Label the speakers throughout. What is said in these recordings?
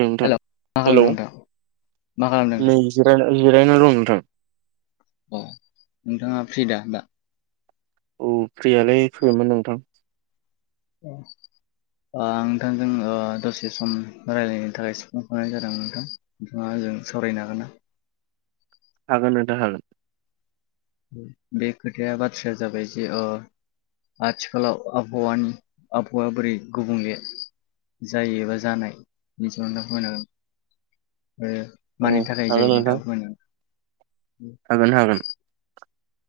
Speaker 1: नोंथां
Speaker 2: हेल' मा खालामदों
Speaker 1: हेलौ
Speaker 2: नोंथां मा खालामदों
Speaker 1: नै जिरायना जिरायना दं नोंथां।
Speaker 2: अ नोंथाङा फ्रिदा दा?
Speaker 1: औ फ्रियालाय फैबायमोन नोंथां।
Speaker 2: औ आं नोंथांजों ओ दसे सम रायलायनो थाखाय सुफुंहरनाय जादों नोंथां। नोंथाङा आजों सावरायनो हागोन ना?
Speaker 1: हागोन नोंथां हागोन।
Speaker 2: बे खोथाया बाथ्राया जाबाय जे ओ आथिखालाव आबहावानि आबहावाया बोरै गुबुंले जायो एबा जानाय नोंथां खमायनांगोन ओ
Speaker 1: अ हागोन नोंथां। हागोन हागोन।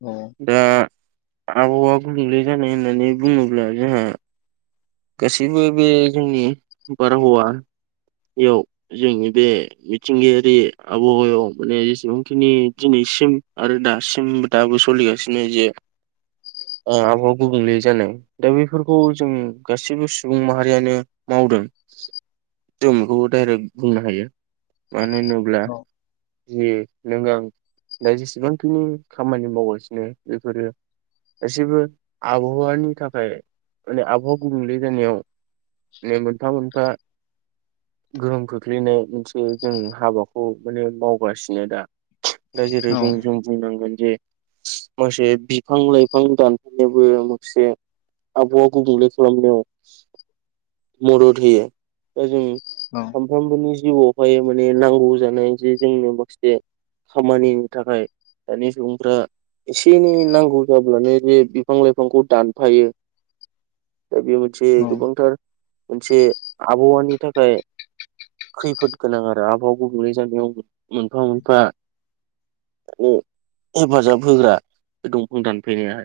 Speaker 2: अ
Speaker 1: दा आबहावा गुबुंले जानाय होननानै बुङोब्ला जोंहा गसिबो बे जोंनि बार हावआ इयाव जोंनि बे मिथिंगायारि आबहावायाव माने जेसेबांखिनि दिनैसिम आरो दासिम दाबो सोलिगासिनो जे
Speaker 2: [inaudible]
Speaker 1: ओ आबहावा गुबुंले जानाय। दा बेफोरखौ जों गासैबो सुबुं माहारियानो मावदों। जों बेखौ डाइरेक्ट बुंनो हायो मानो होनोब्ला
Speaker 2: औ
Speaker 1: जि नों आं दा जेसेबांखिनि खामानि मावगासिनो बेफोरो गासैबो आबहावानि थाखाय माने आबहावा गुबुंले जानायाव माने मोनफा मोनफा गोहोम खोख्लैनाय मोनसे जों हाबाखौ माने मावगासिनो दा दा जेरै
Speaker 2: औ
Speaker 1: बुं जों बुंनांगोन जे माखासे बिफां लाइफां दानफैनोबो माखासे आबहावा गुबुंले खालामनायाव मदद होयो दा जों
Speaker 2: औ
Speaker 1: सानफ्रामबोनि जिउआवहाय माने नांगौ जानाय जे जोंनो माखासे खामानिनि थाखाय दानि सुबुंफ्रा एसे एनै नांगौ जाब्लानो जे बिफां लाइफांखौ दानफायो दा बे मोनसे
Speaker 2: औ
Speaker 1: गोबांथार मोनसे आबहावानि थाखा
Speaker 2: [unintelligible]
Speaker 1: खैफोद गोनां आरो आबहाव गुबुंलै जानायाव मोनफा मोनफा ए हेफाजाब होग्रा बे दंफां दानफैनाया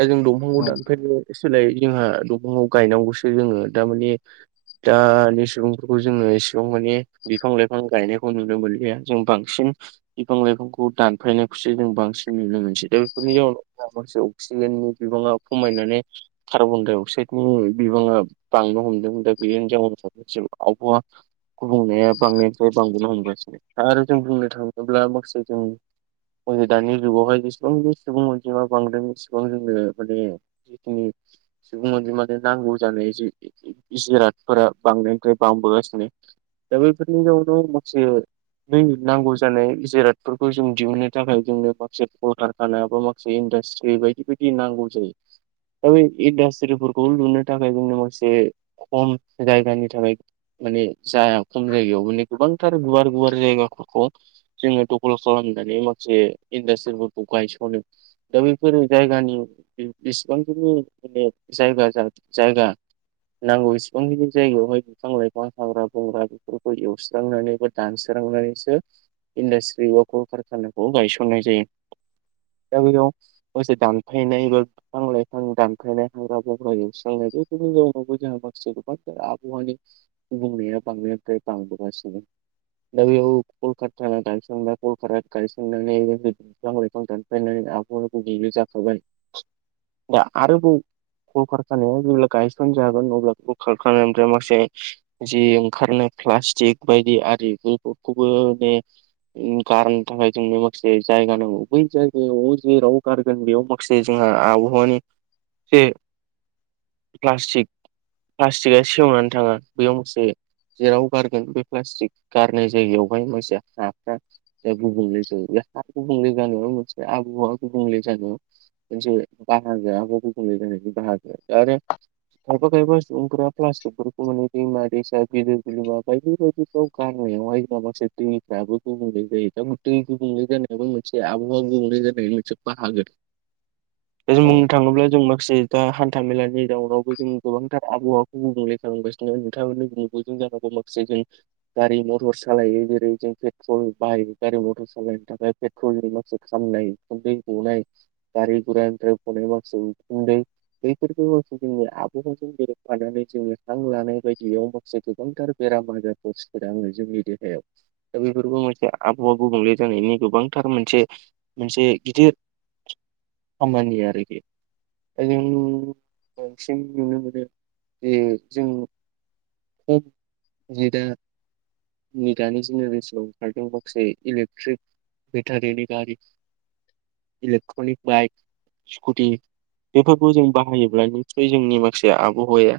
Speaker 1: दा जों दंफांखौ
Speaker 2: औ
Speaker 1: दानफायनाय सोलाय जोंहा दंफांखौ गायनांगौसो जोङो दामाने दानि सुबुं जोंङो एसेबां माने लाइफां गायनायखौ नुनो मोनलिया जों बांसिन बिफां लाइफांखौ दानफायनायखौसो जों बांसिन नुनो मोनसै दा बेफोरनि जाउनाव माखासे अक्सिजेननि बिबाङा खमायनानै कार्बन डाइ अक्साइडनि बिबाङा बांनो हमदोंमोन दा बे हिजाव सासे आबहावा गुबुंनाया बांनायनिफ्राय बांबोनो हमगासिनो आरो जों बुंनो थाङोब्ला माखासे जों दानि जुगावहाय जेसेबां सुबुं अनजिमा बांदों बेसेबां जोङो माने जिखिनि सुबुं अनजिमानि नांगौ जानाय जिइ जिरादफोरा बांदों बांबो गासिनो दा बैफोरनि जाउनाव माखासे दै नांगौ जानाय जिरादफोरखौ जों दिहुननो थाखाय जोंनो माखासे [unintelligible] थानायाबो माखासे इन्डासट्रि बायदि बायदि नांगौ जायो दा बे इन्डास्ट्रिफोरखौ लुनो जोंनो खम जायगानि थाखाय माने जाया खम जायगायाव माने गोबांथार गुवार गुवार जायगाफोरखौ जोङो दखल खालामनानै माखासे इन्डासट्रिफोरखौ गायस'नो। दा बैफोर जायगानि बिसिबांखिनि माने जायगा जा जायगा नांगौ इसिबांखिनि जायगायावहाय बिफां लाइफां हाग्रा बंग्रा बेफोरखौ एवस्रांनानै बा दानस्रांनानैसो इन्डास्ट्रि एबा कल कारखानाखौ गायसननाय जायो दा बेयाव लोगोसे दानफायनाय एबा बिफां लाइफां दानफायनाय हाग्रा बंग्रा एवस्रांनाय बेफोरखौ जाउनावबो जों माखासे गोबांथार आबहावानि गुबुंनाया बांनायनिफ्राय बांबोगासिनो दा बैयाव कल कारखाना गायसनग्रा कल कारखाना गायसंनानै [unintelligible] बिफां लाइफां दानफायनानै आबहावा गुबुंले जाखाबाय दा आरोबाव कल कारखानाया जेब्ला गायसन जागोन अब्ला कल कारखानानिफ्राय माखासे जि ओंखारनाय प्लास्टिक बायदि आरिनि बेफोरखौबो माने उम गारनो थाखाय जोंनो माखासे जायगा नांगौ बै जायगायाव जेराव गारगोन बेयाव माखासे जोङा आबहावानि जे प्लासटिक प्लासटिक आ सेवनानै थाङा बेयाव मोनसे जेराव गारगोन बे प्लास्टिक गारनाय जायगायावहाय मानसिया [unintelligible] जे गुबुंले जायो हा गुबुंले जानायाव आबहावा गुबुंले जानायाव मोनसे बाहागोआ आबहावा गुबुंले जानायनि मोनसे बाहागो आरो खायफा खायफा सुबुंफोरा प्लाटिकफोरखौ माने दैमा दैसा बिलो बिलोमा बायदि बायदिफ्राव गारनायावहाय माखासे दैफ्राबो गुबुंले जायो दा दै गुबुंले जानायाबा मोनसे आबहावा गुबुंले जानायनि मोनसे बाहागो।
Speaker 2: [inaudible]
Speaker 1: जों बुंनो थाङोब्ला जों मा गांसे दा हान्थामेलानि जाउनावबो जों गोबांथार आबहावाखौ गुबुंले खालामगासि नोंथाङानो [unintelligible] नुबोदों जानांगौ माखासे जों गारि मटर सालायो जेरै जों पेट्रल बाहायो गारि मटर सालायनो थाखाय पे उखुन्दै माखासे खामनाय उखुन्दै गनाय गारि गुरानिफ्राय गनाय माखासे उखुन्दै बैफोरखौ माखासे जोंनि आबहावाजों गोरोबफानानै जोङो हां ला नाय बायदियाव माखासे गोबांथार बेराम आजारखौ सोना होयो‌ जोंनि देहायाव दा बेफोरबो मोनसे आबहावा गुबुंले जानायनि गोबांथार मोनसे मोनसे गिदिर खामानि आरोखि दा जों बांसिन नुनो मोनो जे जों [unintelligible] जे दा नै दानि जेनेरेसनाव ओंखारदों माखासे इलेक्ट्रिक बेटारिनि गारि इलेक्ट्रनिक बाइक स्कुटि बेफोरखौ जों बाहायोब्ला निसय जोंनि माखासे आबहावाया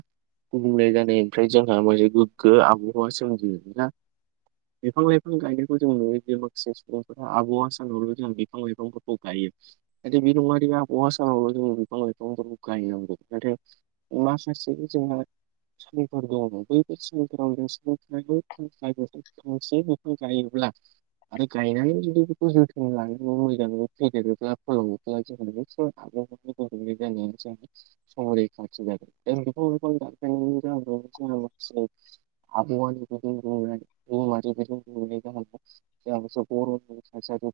Speaker 1: गुबुंले जा नायनिफ्राय जोंहा मोनसे गोग्गो आबहावा सोमजियो ना? बिफां लाइफां गायनायखौ जों नुयोदि माखासे सुबुंफोरा आबहावा सानावल' जों बिफां लाइफांफोरखौ गायो। नाथाय बि नङादि आबहावा सानावल' जों बिफां लाइफांफोरखौ गायनांगौ। नाथाय माखासेखो जोंहा [unintelligible] दङ बैफोर सुलिफोराव जों सुलि थानायखौ थांखिनाय बायदि फांसे बिफां गायोब्ला आरो गायनानै जुदि बेखौ जोथोन लायो मोजाङै फेदेरोब्ला फोलावोब्ला जों बेखौ [unintelligible] [unintelligible] संरैखाथिदों [unintelligible] [unintelligible] आबौ जिबायदि [unintelligible] [unintelligible] बांदों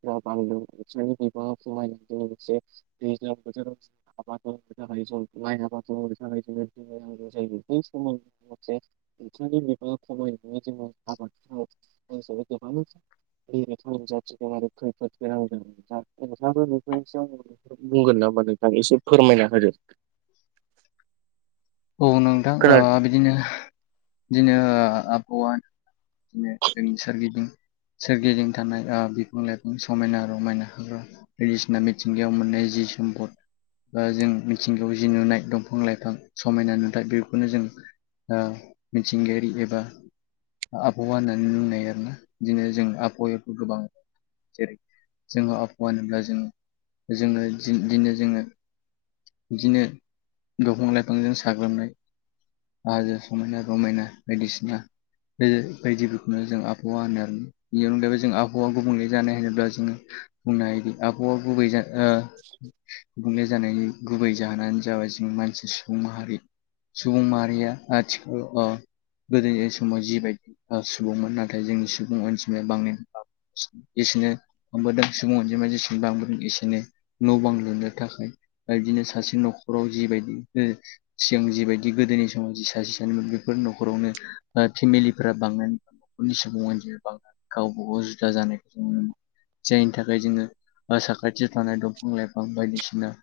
Speaker 1: बिबांआ खमायनायजों लोगोसे दैज्लां बोथोराव आबाद मावनो थाखाय जों माइ आबाद मावनो थाखाय जोंनो दै नांगौ जायो। बै समाव जों मोनसे [unintelligible] मैगंआ खमायनानै जोङो आबाद गोबां मोन [unintelligible] नुजाथिदों आरो खैफोद गोनां नोंथां [unintelligible] बुंगोन नामा नोंथां एसे फोरमायना होदो।
Speaker 2: औ नोंथां ओ
Speaker 1: खोना
Speaker 2: बिदिनो बिदिनो आबहावा बिदिनो जोंनि सोरगिदिं सोरगिदिं थानाय आ बिफां लाइफां समायना रमायना बायदिसिना मिथिंगायाव मोननाय जि सम्पद बा जों मिथिंगायाव जि नुनाय दंफां लाइफां समायना नुथाय बेखौनो जों मिथिंगायारि एबा आबहावा होननानै नुनाय आरोना बिदिनो जों आबहावायाथ' गोबां जेरै जोङो आबहावा होनोब्ला जों जोङो इदिनो जोङो इदिनो दंफां लाइफांजों साग्लोबनाय आरो समायना रमायना बायदिसिना बे बायदिफोरखौनो जों आबहावा होनो आरो ना बेनि अनगायबो जों आबहावा गुबुंले जानाय होनोब्ला जोङो बुंनो हायोदि आबहावा गुबै जा ओ गुबुंले जानायनि गुबै जाहोनानो जाबाय जों मानसि सुबुं माहारि सुबुं माहारि रिया आथिखाल अ गोदोनि समाव जिबायदि सुबुंमोन नाथाय जोंनि सुबुं अनजिमाया बांनाय जेसेनो बांबोदों सुबुं अनजिमाया जेसे बांबोदों एसेनो न' बां लुनो थाखाय बिदिनो सासे न'खराव जिबायदि ओ सिगां जिबायदि गोदोनि समाव जि सासे सानैमोन बेफोर न'खरावनो फेमिलिफोरा बांनाय सुबुं अनजिमा गावबाागाव जुदा जानायखौ जों जायनि थाखाय जोङो साखाथियाव थानाय दंफां लाइफां बायदिसिना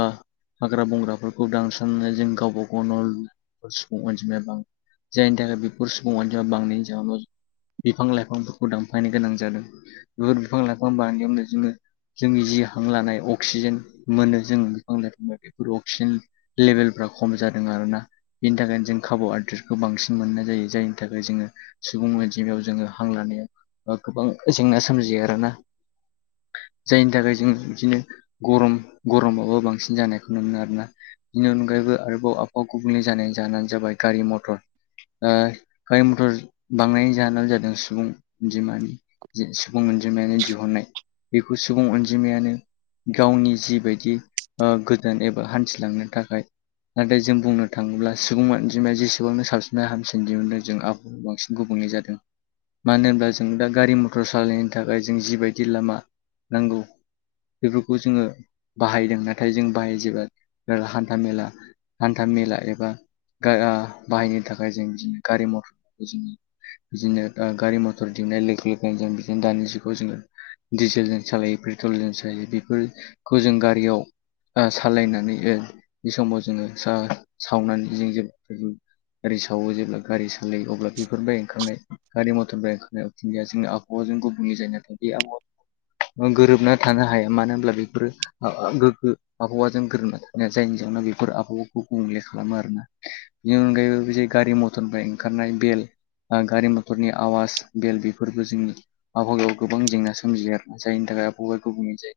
Speaker 2: ओ हाग्रा बंग्राफोरखौ दानस्रांनो जों गावबा गाव न' बेफोर सुबुं अनजिमाया बां जायनि थाखाय बेफोर सुबुं अनजिमाया बांनायनि जाहोनाव जों बिफां लाइफांफोरखौ दानफायनो गोनां जादों बेफोर बिफां लाइफां [unintelligible] नायजोंनो जोंनि जि हां लानाय अक्सिजेन मोनो जों बिफां लाइफांबाय बेफोर अक्सिजेन लेबेलफ्रा खम जादों आरोना। बिनि थाखायनो जों खाबु आदारखौ बांसिन मोननाय जायो जायनि थाखाय जोङो सुबुं अनजिमायाव जोङो हां लानायाव ओ गोबां जेंना सोमजियो आरोना। जायनि थाखाय जों इदिनो गरम गरमाबो बांसिन जानायखौ नुनो मोनो आरोना बिनि अनगायैबो आरोबाव आबहावा गुबुंले जानाय जाहानो जाबाय गारि मथर ओ गारि मथर बांनायनि जाहोनानो जादों सुबुं अनजमानि जे सुबुं अनजिमायानो दिहुननाय बेखौ सुबुं अनजिमायानो गावनि जिबायदि गोजान एबा हान्थिलांनो थाखाय नाथाय जों बुंनो थाङोब्ला सुबुं अनजिमाया जेसेबांनो साबसिननाय हामसिन दिहुनदों जों आबहावाया बांसिन गुबुंले जादों। मानो होनब्ला जों दा गारि मथर सालायनो थाखाय जों जिबायदि लामा नांगौ बेफोरखौ जोंङो बाहायदों नाथाय जों बाहाय जोबो हान्था मेला हान्था मेला एबा गा ओ बाहायनो थाखाय जों बिदिनो गारि मथरफोरखौ जोंङो बिदिनो ओ गारि मथर दिंहुनाय लोगो लोगो जों बिदिनो दानि जुगावजोंङो दिडिजेलजों सालायो पेट्रलजों सालायो बेफोरखौ जों गारियाव ओ सालायनानै ओ बे समाव जोंङो सा सावनानै जों जेब्ला जरै सावो जेब्ला गारि सालायो अब्ला बेफोरबाय ओंखारनाय गारि मटर निफ्राय ओंखारनाय उखुन्दैया जोंनि आबहावाजों गुबुननि जायो नाथाय बे आबहावाखौ गोरोबना थानो हाया मानो होनब्ला बेफोरो ओ ओ गोग्गो आबहावाजों गोरोबा थानाया जायनि जाहोनाव बेफोर आबहावाखौ गुबुंले खालामो आरो ना बेनि अनगायैबो बेदि गारि मथर निफ्राय ओंखारनाय बेल ओ गारि मथरनि आवाज बेल बेफोरबो जोंनि आबहावागआव गोबां जेंना सोमजिगोन जायनि थाखाय आबहावाया गुबुंले जायो।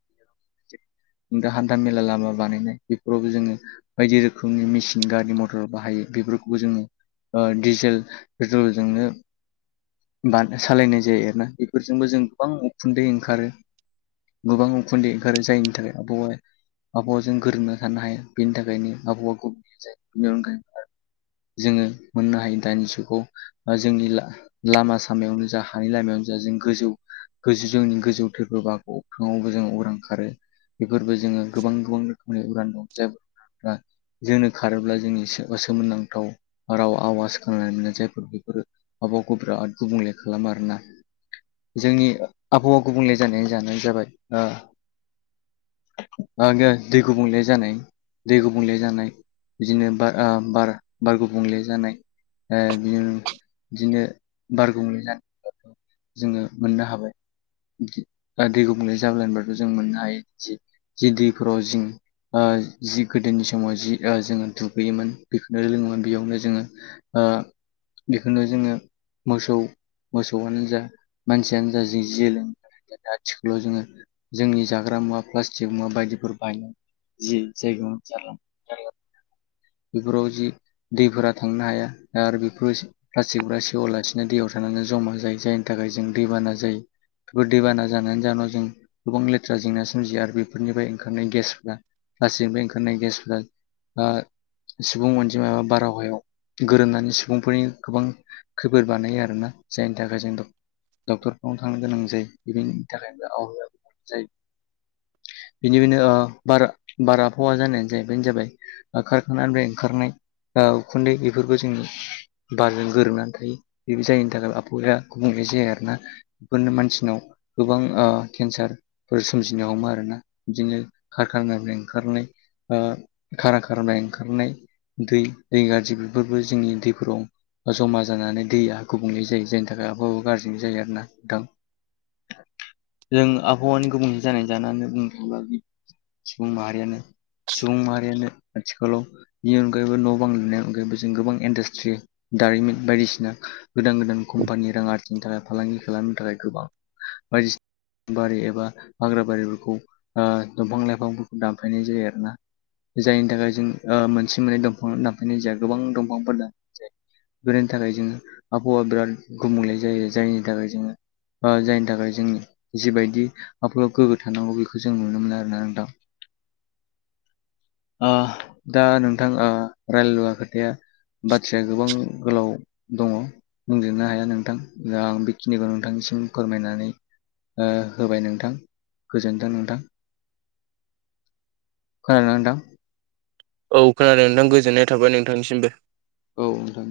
Speaker 2: दा हान्था मेला लामा बानायनाय बेफोरावबो जोंङो बायदि रोखोम रोखोमनि मेसिन गारि मथर बाहायो बेफोरखौबो ओ डिजेल पेट्रलजों नो सालायनाय जायो आरोना बेफोरजोंबो जों गोबां उखुन्दै ओंखारो गोबां उखुन्दै ओंखारो जायनि थाखाय आबहावा आबहावाजों गोरोबना थानो हाया बेनि थाखायनो आबहावा गुब जायो बेनि अनगायै जोंङो मोननो हायो दानिजुगाव जोंनि ला लामा सामायावनो जा हानि लामायावनो जा जों गोजौ गोजौ जोंनि गोजौथबो बा अख्रङावबो जों उरां खारो बेफोरबो जोंङो गोबां गोबां रोखोमनि उरान दं जाय- जोंनो खारोब्ला जोंनि सोमोनांथाव राव आवाज खोनानाय मोनो जायफोर बेफोरो आबहाखौ गोबां गुबुंले खालाम आरोना जोंनि आबहावा गुबुंले जानायनि जाहोनानो जाबाय ओ दै गुबुंले जानाय दै गुबुं गुबुंले जानाय बिदिनो ब बार बार गुब' बुंले जानाय ओ दिन बिदिनो बार गुबुंले जानाय जोंङो मोननो हाबाय। बा दै गुबुंले जानायनि ' जों मोननो हायो जिं दैफोराव जिं ओ जिं गोदोनि समाव जि ओ जोंङो दुगैयोमोन बेखौनो लोङोमोन बेयावनो जोंङो बेखौनो जोंङो मोसौ मोसौआनो जा मानसियानो जि जिजों लोंयो आथिखालाव जोंङो जोंनि जाग्रा मुवा प्लास्टिक मुवा बायदिफोर बाय जि जायगायाव [inaudible] जारला मोरला बेफोराव जि दैफोरा थांनो हाया दा आरो बेफोर प्लास्टिकफोररा सेवालासिनो दैयाव थानानै जमा जायो जायनि थाखाय दैबाना जायो। बेफोर दैबाना जानायनि जाहोनाव जों गोबां लेथ्रा जेंना सोमजियो आरो बेफोरनिफ्राय ओंखारनाय गेसफ्रा प्लास्टिकनिफ्राय ओंखारनाय गेसफोरा दा सुबुं अनजिमा एबा बारहावायाव गोरोबनानै सुबुंफोरनि गोबां खैफोर बानायो आरोना जायनि थाखाय जों द डक्टरफ्राव थांनो गोनां जायो बेनि थाखायनो आबहावायाबो जायो। बेनिफ्रायनो ओ बारा बार आबहावा जानायानो जाहै बेनो जाबाय कारखानानिफ्राय ओंखारनाय ओ उखुन्दै बेफोरखौ जोंनि बारजों गोरोबनानै थायो बे जायैनि थाखाय आबहाया गुबुंले जाया आरोना। बेफोरनो मानसिनाव। गोबां ओ केन्सारफोर सोमजिनो हमो आरोना बिदिनो खारखनायनिफ्राय ओंखारनाय। ओ खारा ओंखारनाय दै दै गाज्रि बेफोरबो जोंनि दै फोराव जमा जानानै दैया गुबुंले जायो जायनि थाखाय आबहाबो गाज्रि जायो आरो नोंथां जों आबहावानि गुबुंले जानानि जाहोनानो बुंनो थांब्ला सुबुं माहारियानो सुबुं माहारियानो आथिखालाव बेनि अनगायैबो न' बां लुनायनि अनगायैबो जों गोबां इन्डासट्रि दारिमिन बायदिसिना गोदान गोदान कम्पानि रां आरजिनो थाखाय फालांगि खालामनो थाखाय गोबां बायदिसिना बारि एबा हाग्रा बारिफोरखौ ओ दंफां लाइफांफोरखौ दानफाइनाय जायो आरो ना जायनि थाखाय जों ओ मोनसे मोननै दंफां दानफैनाय जाया गोबां दंफांफोर दानो बेरायनि थाखाय जोङो आबहावा बिराद गुबुंले जायो जायनि थाखाय जोङो ओ जायनि थाखाय जों जिबायदि आबलाव गोग्गो थानांगौ बेखौ जों नुनो मोनो आरोना नोंथां ओ दा नोंथां ओ रायलुवा खोथाया बाथ्राया गोबां गोलाव दङ बुंजेननो हाया नोंथां दा आं बेखिनिखौ नोंथांनिसिम फोरमायनानै ओ होबाय नोंथां गोजोनथों नोंथां खोनादोना नोंथां
Speaker 1: औ खोनादों नोंथां गोजोननाय थाबाय नोंथांनिसिमबो
Speaker 2: औ नोंथां